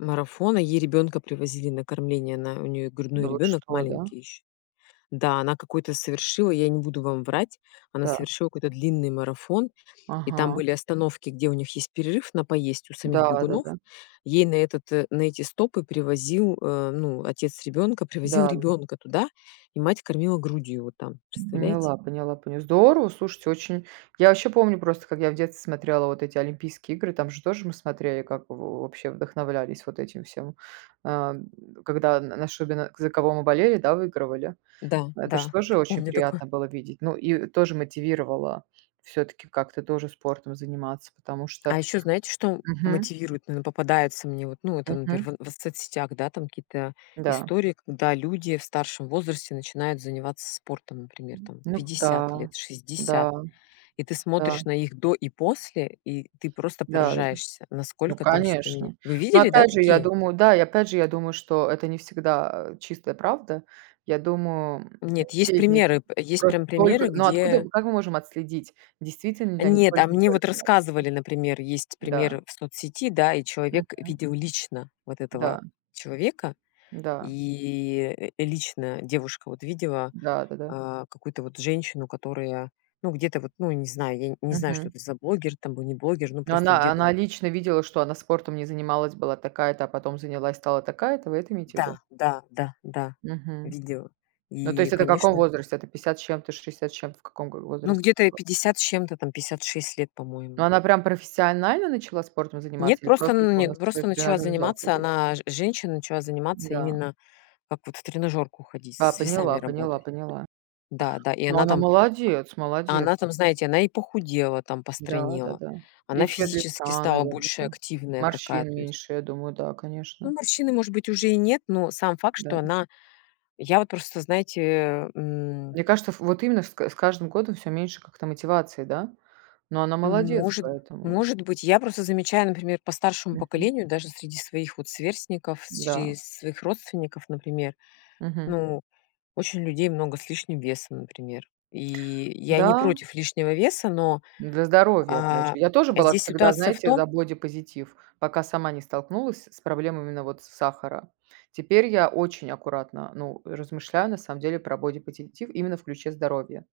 Марафона, ей ребёнка привозили на кормление, она у неё грудной Да вы ребёнок что, да? маленький ещё. Да, она какой-то совершила, я не буду вам врать, она Та. совершила какой-то длинный марафон, и там Ага. были остановки, где у них есть перерыв на поесть у самих Да бегунов. да-да. Ей на этот э, на эти стопы привозил э, ну, отец ребёнка привозил Да. ребёнка туда, и мать кормила грудью его там. Представляете? Поняла, поняла, понял здорово. Слушайте, очень. Я вообще помню просто, как я в детстве смотрела вот эти Олимпийские игры, там же тоже мы смотрели, как во вообще вдохновлялись вот этим всем. Э, когда н нашу бе за кого мы болели, да, выигрывали. Да Это ж да, тоже очень помню такое. приятно было видеть. Ну и тоже мотивировало всё-таки как-то тоже спортом заниматься, потому что А ещё знаете, что мгм. мотивирует, ну, или попадается мне, вот, ну, это, Мгм. наперв в соцсетях, да, там какие-то Да. истории, когда люди в старшем возрасте начинают заниматься спортом, например, М, там ну, к 50 да. лет, 60. Да. И ты Да. смотришь на их "до" и "после", и ты просто Да, э, поражаешься, ну насколько там всё поменя конечно. вы Ну, видели, да, опять же, я такие? думаю, да и, опять же, я думаю, что это не всегда, э, чистая правда. Я думаю, не Нет, есть все из них примеры, п есть просто прям примеры, только ну, откуда, где как мы можем отследить, действительно ли они Нет, а мне вот только-только начали? рассказывали, например, есть Да. пример в соцсети, да, и человек Мгм. видел лично вот этого Да. человека, Да. и лично девушка вот видела, Да, да-да. а, какую-то вот женщину, которая, ну, где-то вот, ну, не знаю, ей, не знаю, что Мгм. это за блогер там был, не блогер. Ну, Ну, просто она где-то она вот лично видела, что она спортом не занималась, была такая-то, а потом занялась, стала такая-то? Вы это имеете в виду? Да, да, да, да, Мгм. видела. Ну, то И, есть это в каком конечно возрасте? Это 50 с чем-то, 60 с чем-то, в каком го Ну, возрасте где-то это ей было? 50 с чем-то, там 56 лет, Ну, по-моему. она прям профессионально начала спортом Нет, заниматься или просто, просто ну, упорно нет, стала просто в начала тренажёрный зал заниматься ходить? она ж женщина начала заниматься М-да. именно как вот в тренажёрку ходить, А, с весами поняла, поняла, работать. поняла. Да да, и Ну, она она там, молодец, а, молодец. она там, знаете, она и похудела, там, Да, постройнела. да-да. Она И цвет физически лица, стала наверно, больше да, активная такая, морщин то есть меньше, я думаю, да, Ну, конечно. морщины, может быть, уже и нет, но сам факт, Да. что она я вот просто, знаете, м Мне кажется, ф вот именно с к с каждым годом всё меньше как-то мотивации, да? Но она молодец Может поэтому. может быть. Я просто замечаю, например, по старшему Мгм. поколению, даже среди своих вот сверстников, с Да. чрез своих родственников, например. Мгм. Ну, очень людей много с лишним весом, например. И я не Да. против лишнего веса, но, Для здоровья, опять же. а, Я тоже была здесь всегда, ситуация в знаете, за том бодипозитив. Пока сама не столкнулась с проблемами, на вот, сахара. Теперь я очень аккуратно, ну, размышляю, на самом деле, про бодипозитив именно в ключе здоровья.